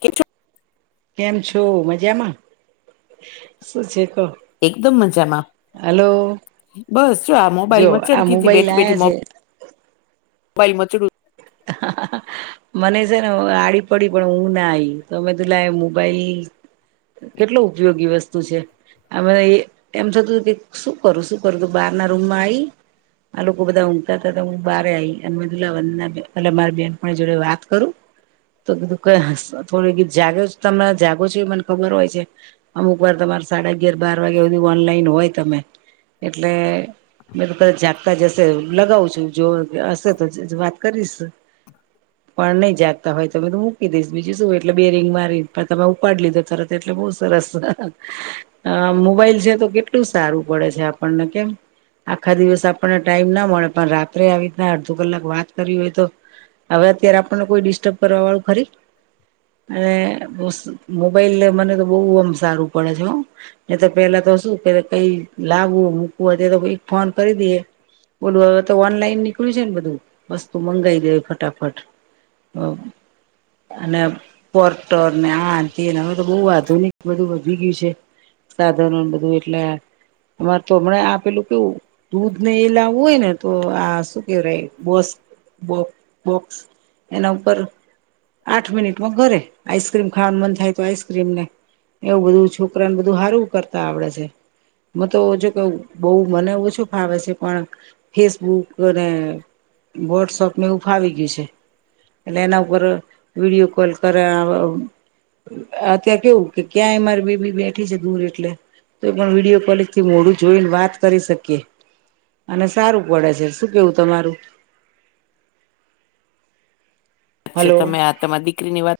કેમ છો? કેમ છો મજામાં શું છે કો? એકદમ મજામાં, બસ જો આ જો મોબાઈલમાં આ મચેડતી હતી મોબાઈલ બેઠી બેઠી મો આયા બાઇલ મચડું. હા હા હા. મને છે ને આડી પડી પણ ઊંઘ ના આયી તોમે કીધું લાય મોબાઈલ કેટલો ઉપયોગી વસ્તુ છે. હવે એ એમ થતું કે શું કરું શું કરું તો બહારના રૂમમાં આયી, આ લોકો બધા ઊંઘતા હતા તો હું બારે આયી અને બધું લાવાનું એટલે મારી બેન પણ જોડે વાત કરું. તો કીધું કઇ હશ થોડી જાગે તમેં જાગો છો તો એ મને ખબર હોય છે. અમુક વાર તમારે સાડા અગિયાર બાર વાગે હુંધી ઓનલાઈન હોય તમે એટલે મેં તો કા જાગતા જ હશે લગાવું છું જો હશે તો વાત કરીશ. પણ નહીં જાગતા હોય તમે તો મૂકી દઈશ બીજું શું એટલે બે રિંગ મારી પણ તમે ઉપાડ લીધો તરત એટલે બહુ સરસ. અ મોબાઈલ છે તો કેટલું સારું પડે છે આપણને કેમ. આખા દિવસ આપણને ટાઈમ ના મળે પણ રાત્રે આવી રીતના અડધો કલાક વાત કરવી હોય તો, હવે અત્યારે આપણને કોઈ ડિસ્ટર્બ કરવા વાળું ખરી? અને ઓશ મોબાઈલ મને તો બહુ આમ સારું પડે છે હો. ને તો પેલા તો શું કર કઈ લાવવું મૂકવું હોય તે તો [unintelligible] ફોન કરી દેએ. ઓલુ હવે ઓનલાઈન નીકળ્યું છે ને બધું વસ્તુ મંગાઈ લેએ ફટાફટ, અ અને પોર્ટર ને આન તેને હવે બહુ આધુનિક બધું વધી ગયું છે. સાધનો બધું એટલે અમારે તો હમને આપેલું કેવું? દૂધ ને એ લાવવું હોય ને તો આ શું કે રે બસ બો બોક્સ એના ઉપર આઠ મિનિટ માં ઘરે, આઈસક્રીમ ખાવાનું મન થાય તો આઈસક્રીમને, એવું બધું છોકરાને બધું હારું કરતા આવડે છે. મે તો જો કે બહુ મને ઓછું ફાવે પણ ફેસબુક અને વોટ્સઅપ ને એવું ફાવી ગયું છે એટલે એના ઉપર વિડીયો કોલ કરે. અ ત્યાં કેવું કે ક્યાંય મારી બેબી બેઠી છે દૂર એટલે. તો પણ વિડીયો કોલિંગથી મોડું જોઈને વાત કરી શકીએ. અને સારું પડે છે, શું કેવું તમારું? છે હલો તમે આ તમા દીકરીની વાત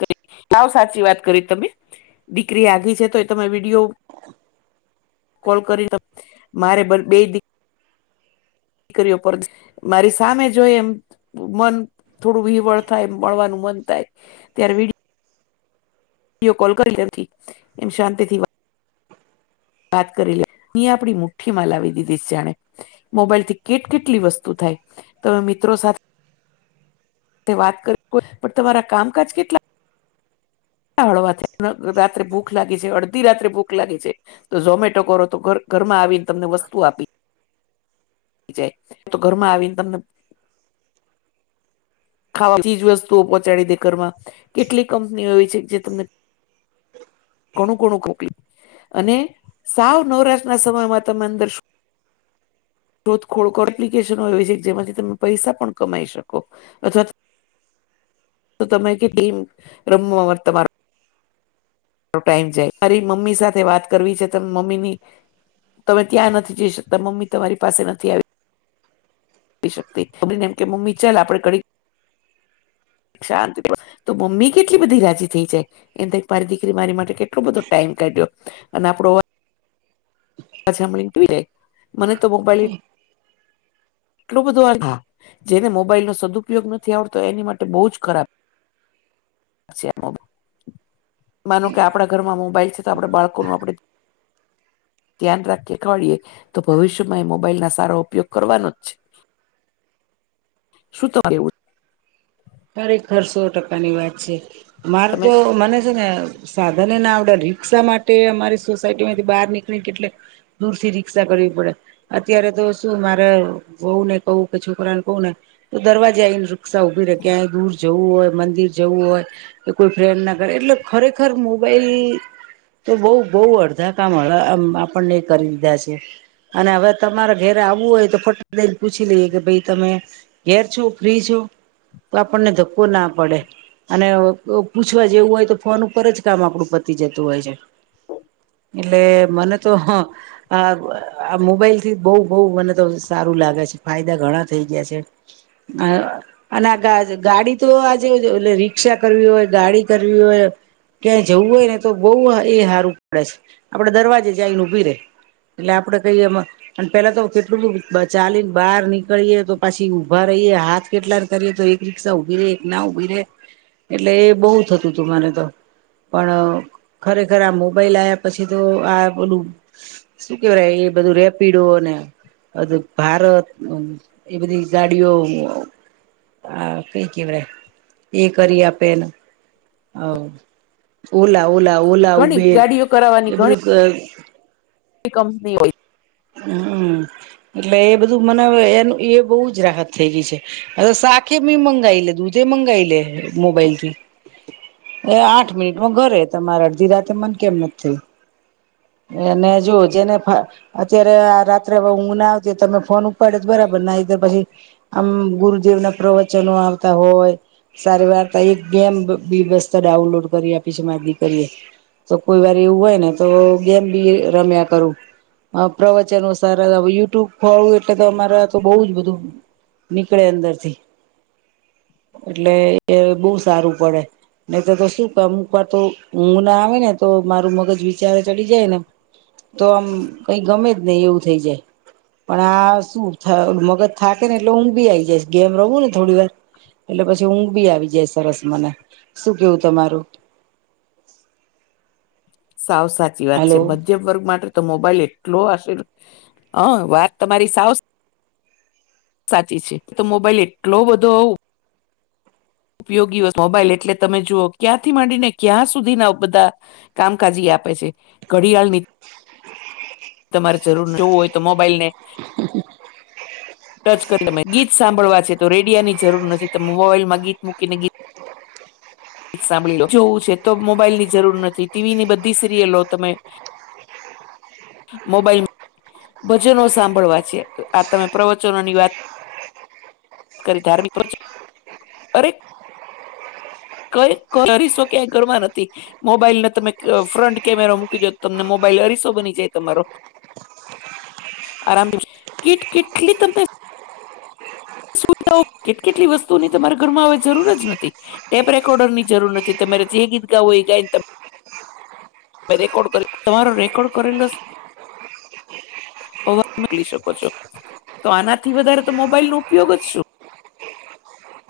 કરી, સાવ સાચી વાત કરી તમે, દીકરી આઘી છે તો એ તમે વિડીયો કોલ કરી ત, મારે બ બેય દી [unintelligible] મારી સામે જોઈ એમ મન થોડું વિવળ થાય મળવાનું મન થાય, ત્યારે વિડિ્ યો કોલ કરી લેતી. એમ શાંતિથી વા વાત કરી લે. અહીં આપડી મુઠ્ઠી માં લાવી દીધીશ જાણે. મોબાઈલ થી કેટ કેટલી વસ્તુ થાય, તમે મિત્રો સાથે વાત કર પણ તમારા કામકાજ કેટલા હળવા થાય? રાત્રે ભૂખ લાગી છે, અડધી રાત્રે ભૂખ લાગી છે. તો ઝોમેટો કરો તો ઘર ઘરમાં આવીને વસ્તુ આપી જાય. તો ઘરમાં આવીને તમને ખાવા ચીજ વસ્તુઓ પહોંચાડી દે ઘરમાં. કેટલી કંપનીઓ એવી છે જે તમને ઘણું ઘણું કોકલી્ અને સાવ નવરાશ ના સમયમાં તમે અંદર શું શોધ ખોડ એપ્લિકેશનો એ છે જેમાંથી તમે પૈસા પણ કમાઈ શકો. અથવા તો તમે કે ટીમ રમવા તમાર્ નો ટાઈમ જાય. મારી મમ્મી સાથે વાત કરવી છે, તો મમ્મીની તમે ત્યાં નથી જઈ શકતા. મમ્મી તમારી પાસે નથી આવી આવી શકતી બમીને એમ કે મમ્મી ચાલ આપડે ઘડીક શાંતિ [inaudible] તો મમ્મી કેટલી બધી રાજી થઈ જાય! એ મારી દીકરી મારી માટે કેટલો બધો ટાઈમ કાઢ્યો. અને આપડો અવાજ સાંભળીને [inaudible] મને તો મોબાઈલ એટલું બધું જેને મોબાઈલ નો સદઉપયોગ નથી આવડતો, એની માટે બહુ જ ખરાબ છે મોબ્, માનો કે આપડા ઘરમાં મોબાઈલ છે તો આપડે બાળકોનું આપડે ધ્યાન રાખી ખડીએે તો ભવિષ્યમાં એ મોબાઈલ ના સારો ઉપયોગ કરવાનો જ છે! શું [inaudible] કેવું? ખરેખર સો ટકાની વાત છે. મારે તમે તો મને છે ને સાધન એ ના આવડે રીક્ષા માટે અમારી સોસાયટી માંથી બહાર નીકળી કેટલે દૂરથી રિક્ષા કરવી પડે. અત્યારે તો શું મારે બઉ ને કવ કે છોકરા ને કવ ને તો દરવાજા અને વૃક્ષા ઉભી રે ક્યાંય દૂર જવું હોય મંદિર જવું હોય, એ કોઈ ફ્રેન્ડ ના ઘરે એટલે ખરેખર મોબાઈલ ઈ તો બઉ બહ અડધા કામ હ આપણને કરી દીધા છે અને હવે તમારે ઘેર આવવું હોય તો ફટ દઈને પૂછી લઈએ કે ભાઈ તમે ધેર છો ફ્રી છો તો આપણને ધક્કો ના પડે અને પૂછવા જેવું હોય તો ફોન ઉપર જ કામ આપડું પતી જતું હોય છે એટલે મને તો હ આ આ મોબાઈલ થી બહુ બહ મને તો સારું લાગે છે ફાયદા ઘણા થઈ ગયા છે અને આ ગાડી તો આજે ઓલા રી રિક્ષા કરવી હોય ગાડી કરવી હોય ક્યાંય જવું હોયને તો બહુ એ હારુ પડે છે આપને દરવાજે જાયને ઉભી રે એટલે આપડે કઈ એમાં અને પેલા તો કેટલું ચાલીને બહાર નીકળીએ તો પાછી ઊભા રહીએ હાથ કેટલા કરીએ તો રીક્ષા ઉભી રે કે ના ઉભી રહેે એટલે એ બહુ થતું હતું મારે તો પણ ખરેખર આ મોબાઈલ આવ્યા પછી તો આ બધું શું કેવાય એ બધું રેપિડો ને [unintelligible] ભારત એ બધી ગાડીઓ આ કઈ કહેવાય એ કરી આપે ન ઓલા ઓલા ઓલા ઘણી ઉબેર ગાડીઓ એ બધું એ કંપની હોય. હમ એટલે એ બધું મને હવે એનું એ બહુ જ રાહત થઈ ગઈ છે. અ સાખે બી મંગાય લે દૂધ એ મંગાય લે મોબાઈલથી. એ આઠ મિનિટ માં ઘરે તમારે અડધી રાતે મન કેમ ન થઈ. એને જો જેને પા અત્યારે આ રાત્રે હુંગ ના આવતી હોય તો તમે ફોન ઉપર જ બરાબર [unintelligible] પછી, આમ ગુરુદેવ ના પ્રવચનો આવતા હોય, સારી વાર્તા એક ગેમ બી મસ્ત ડાઉનલોડ કરી આપી છે, મારી દીકરીએ તો કોઈ વાર એવું હોય ને તો ગેમ બી રમ્યા કરું અ પ્રવચનો સારા યુટ્યુબ ખોલુ એટલે તો અમારા તો બહુ જ બધું નીકળે અંદરથી એટલે એ બહુ સારું પડે. નહી તો તો શું અમુક વાર તો ઊઘ ના આવે ને તો મારું મગજ વિચારે ચડી જાય ને તો આમ કઈ ગમે જ નહી એવું થઇ જાય. પણ આ શું મગજ થાકે ને એટલે ઊંધ બી આઈ જઈશ ગેમ રમુ ને થોડી વાર એટલે પછી ઊંઘ બી આવી જાય સરસ મને શું કેવું તમારું? સાવ સાચી વાત છે, હલો બધું [unintelligible] વર્ગ માટે તો મોબાઈલ એટલો આ [inaudible] હ વાત તમારી સાવ સાચી છે તો મોબાઈલ એટલો બધો આવું ઉપયોગીઓ મોબાઈલ એટલે તમે જુઓ ક્યાંથી માંડીને ક્યાં સુધી ના બધા કામ કાજી આપે છે ઘડિયાળ ની તમારે જરૂર નઈ, એવું હોય તો મોબાઈલને ટચ કરી તમે ગીત સાંભળવા છે, તો રેડિયા ની જરૂર નથી તમે મોબાઈલમાં ગીત મૂકીને ગી સાંભળી લો જોવું છે તો મોબાઈલ ની જરૂર નથી ટીવી ની બધી સિરિયલો તમે [inaudible] મોબાઈલ ભજનો સાંભળવા છે, આ તમે પ્રવચનો ની વાત કરી ધાર્મિક [unintelligible] કઈ કરી શકે ઘરમાં નથી. મોબાઈલને તમે ફ્રન્ટ કેમેરા મૂકી દો તો તમને મોબાઈલ અરીસો બની જાય તમારો [inaudible] આરામ કીટ કીટ કેટલી [unintelligible] સુવિધાઓ કેટ કેટલી વસ્તુઓની તમારા ઘરમાં હવે જરૂર જ નથી. ટેપ રેકોર્ડરની જરૂર નથી તમારે જે ગીત ગાવું હોય ઈ ગાઈ મે રેકોર્ડ કર્યો તમારો રેકોર્ડ કરેલો આવજ મોકલી શકો છો તો આનાથી વધારે તો મોબાઈલ નો ઉપયોગ જ શું?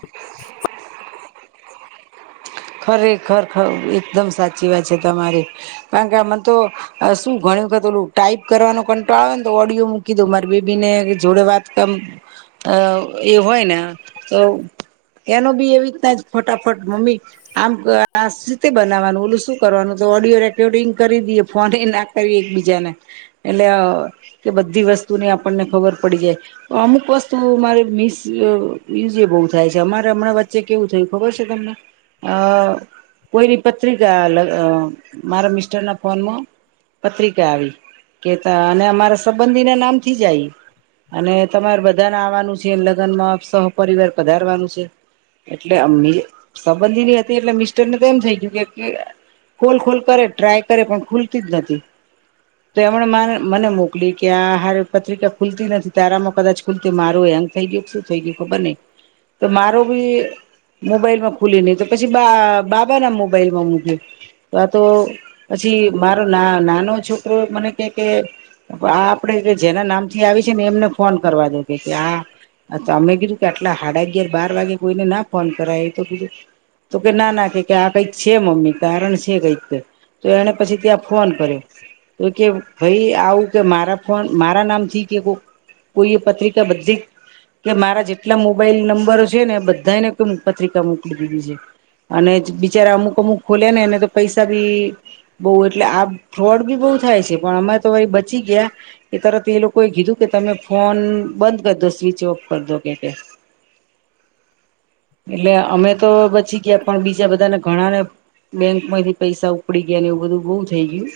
[inaudible] ખરેખર ખ એકદમ સાચી વાત છે તમારી કારણ કે મને તો શું ઘણી વખત ઓલું ટાઈપ કરવાનો કંટાળો આવેને તો ઓડિયો મૂકી દઉ મારી બેબી ને જોડે વાત કા અ એ હોય ને તો એનો બી એવી રીતના જ ફટાફટ મમ્મી આમ આ રીતે બનાવવાનું ઓલું શું કરવાનું તો ઓડિયો રેકોર્ડિંગ કરી દઈએ ફોન એ ના કરીએ એક બીજાને એટલે કે બધી વસ્તુની આપણને ખબર પડી જાય અમુક વસ્તુ મારે મિસ યુઝ એ બહુ થાય છે અમારે હમણાં વચ્ચે કેવું થયું ખબર છે તમને અ કોઈની પત્રિકા મારા મિસ્ટર ના ફોનમાં પત્રિકા આવી કેતા અને અમારા સંબંધીને નામથી જ આઈ અને તમારે બધાને આવવાનું છે લગનમાં સહપિવાર પધારવાનું છે એટલે અમી [unintelligible] હતી એટલે મિસ્ટર તો એમ થઇ ગયું કે ખોલ ખોલ કરે ટ્રાય કરે પણ ખુલતી જ નથી તો એમણે મને મોકલી કે આ હારે પત્રિકા ખુલતી નથી તારામાં કદાચ ખુલતી મા હેંગ ગયું કે શું થઈ ગયું ખબર નઈ તો મારો બી મોબાઈલમાં ખુલી નહી તો પછી બા બાબા ના મોબાઈલમાં મૂક્યું તો આતો પછી મારો ના નાનો છોકરો મને કે કે આ આપડે કે જેના નામ થી આવી છે ને એમને ફોન કરવા દો કે આ અ તો અમે કીધું કે આટલા સાડા અગિયાર બાર વાગે કોઈને ના ફોન કરાયે એ તો કીધું તો કે ના ના કે આ કઈક છે મમ્મી તારણ છે કઈક તો એને પછી ત્યાં ફોન કર્યો તો કે ભાઈ આવું કે મારા ફોન મારા નામથી કે કોઈ એ પત્રિકા બધી કે મારા જેટલા મોબાઈલ નંબરો છે ને બધાને કોઈ પત્રિકા મોકલી દીધી છે અને બિચારા અમુક અમુક ખોલ્યા ને એને તો પૈસા બી બહુ એટલે આ ફ્રોડ બી બહુ થાય છે પણ અમે તો ભઈ બચી ગયા એ તરત એ લોકોએ કીધું કે તમે ફોન બંધ કરી દો સ્વિચ ઓફ કરી દો કે એટલે અમે તો બચી ગયા પણ બીજા બધાને ઘણા ને બેંક માંથી પૈસા ઉપડી ગયા ને એવું બધું બઉ થઈ ગયું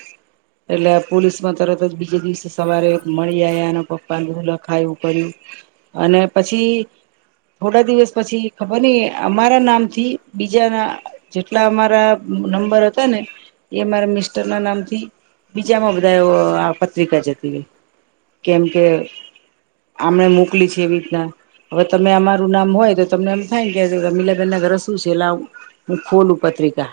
એટલે પોલીસમાં તરત જ જે દિવસે સવારે મળી આવ્યા અને પપ્પા ને બધું લખાયું અને પછી થોડા દિવસ પછી ખબર નઈ અમારે નામ થી બીજા ના જેટલા અમારા નંબર હતા ને એ મારા મિસ્ટર ના નામથી બીજામાં બધા આ પત્રિકા જતી રહી કેમ કે આપણે મોકલી છે એવી રીતના હવે તમે અમારું નામ હોય તો તમને એમ થાય ને કે રમીલા [unintelligible] ઘર શું છે લાવ હું ખોલું પત્રિકા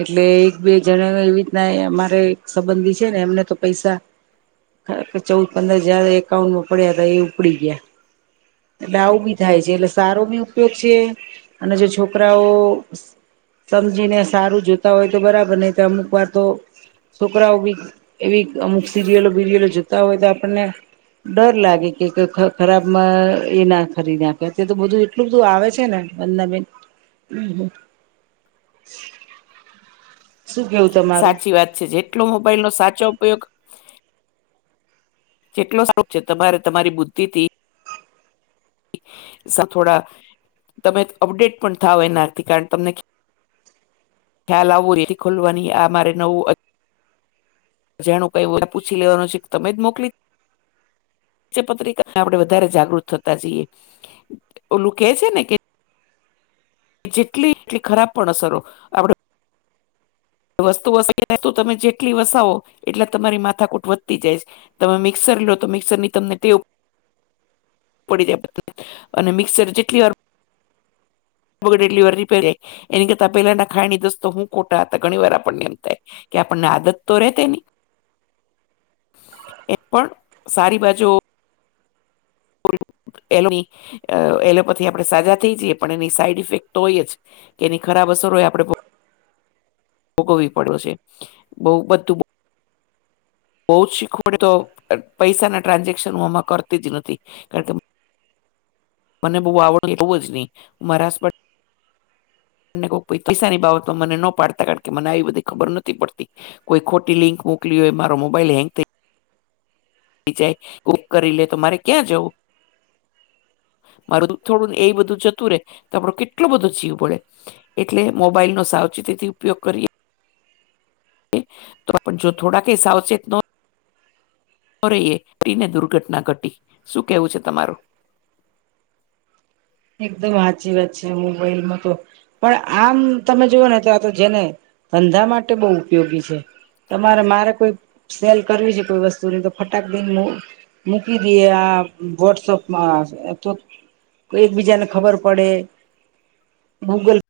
એટલે એક બે જણા એવી રીતના અમારે સંબંધી છે ને એમને તો પૈસા ચૌદ પંદર હજાર એકાઉન્ટમાં પડ્યા હતા એ ઉપડી ગયા એટલે આવો બી થાય છે એટલે સારો બી ઉપયોગ છે અને જો છોકરાઓ સમજીને સારું જોતા હોય તો બરાબર નહી તો અમુક વાર તો છોકરાઓ બી એવી અમુક સિરિયલો બીરિયલો જોતા હોય તો આપણને ડર લાગે કે ખરાબમાં એ ના ખરી નાખે અત તો બધું એટલું બધું આવે છે ને અંજનાબેન [inaudible] તમારું સાચી વાત છે જેટલો મોબાઈલનો સાચો ઉપયોગ જેટલો સારું છે તમારે તમારી બુદ્ધિ થી થોડા તમે અપડેટ પણ થાવ એનાથી કારણ તમને ખ્યાલ આવવું એ ખોલવાની આ મારે નવું જેનું કઈ પૂછી લેવાનું છે કે તમે જ મોકલી પત્રિકા આપડે વધારે જાગૃત થતા જઈએ ઓલું કે છે ને કે જેટલી એટલી ખરાબ પણ અસરો આપડે વસ્તુ વસે તો તમે જેટલી વસાવો એટલે તમારી માથાકૂટ વધતી જાય છે. તમે મિક્સર લો તો મિક્સર ની તમને ટેવ પડી જાય [inaudible] અને મિક્સર જેટલીવાર બગડે એટલી વાર રિપેર એની કરતા પેલાના ખાની દસ્તો હું ખોટા હતા ઘણી વાર આપણને એમ થાય કે આપણને આદત તો રહેે તેની [inaudible] એ પણ સારી બાજુ [inaudible] એમની એલોપેથી આપડે સાજા થઈ જઈએ પણ એની સાઈડ ઇફેક્ટ તો હોય જ કે એની ખરાબ અસરો હોય આપડે ભોગવવી પડ્યો છે બોવ બધું બોવ જ શીખવડે તો પૈસા ના ટ્રાન્ઝેક્શન હું આમાં કરતી જ નથી કારણકે મને બહુ આવડ [inaudible] જ નહી મારા હસબન્ડ મને પૈસાની બાબત મને ન પાડતા કારણ કે મને આવી બધી ખબર નથી પડતી કોઈ ખોટી લિંક મોકલી હોય મારો મોબાઈલ હેન્ંગ થઈ જાય કુક કરી લે તો મારે ક્યાં જવું મારું થોડુંને એ બધું જતું રે તો આપણો કેટલો બધો જીવ બળે એટલે મોબાઈલનો સાવચેતીથી ઉપયોગ કરીએ. તો પણ જો થોડા કે સાવચેત નો રહીએ દુર્ઘટના ઘટી શું કેવું છે તમારું એકદમ સાચી વાત છે મોબાઈલમાં તો પણ આમ તમે જોઓ ને તો આ તો જેને ધંધા માટે બહુ ઉપયોગી છે. તમારે મારે કોઈ સેલ કરવી છે કોઈ વસ્તુની તો ફટાક દય હું મૂકી દઈએ આ વોટ્સઅપમાં તો કોઈ એકબીજા ને ખબર પડે ગૂગલ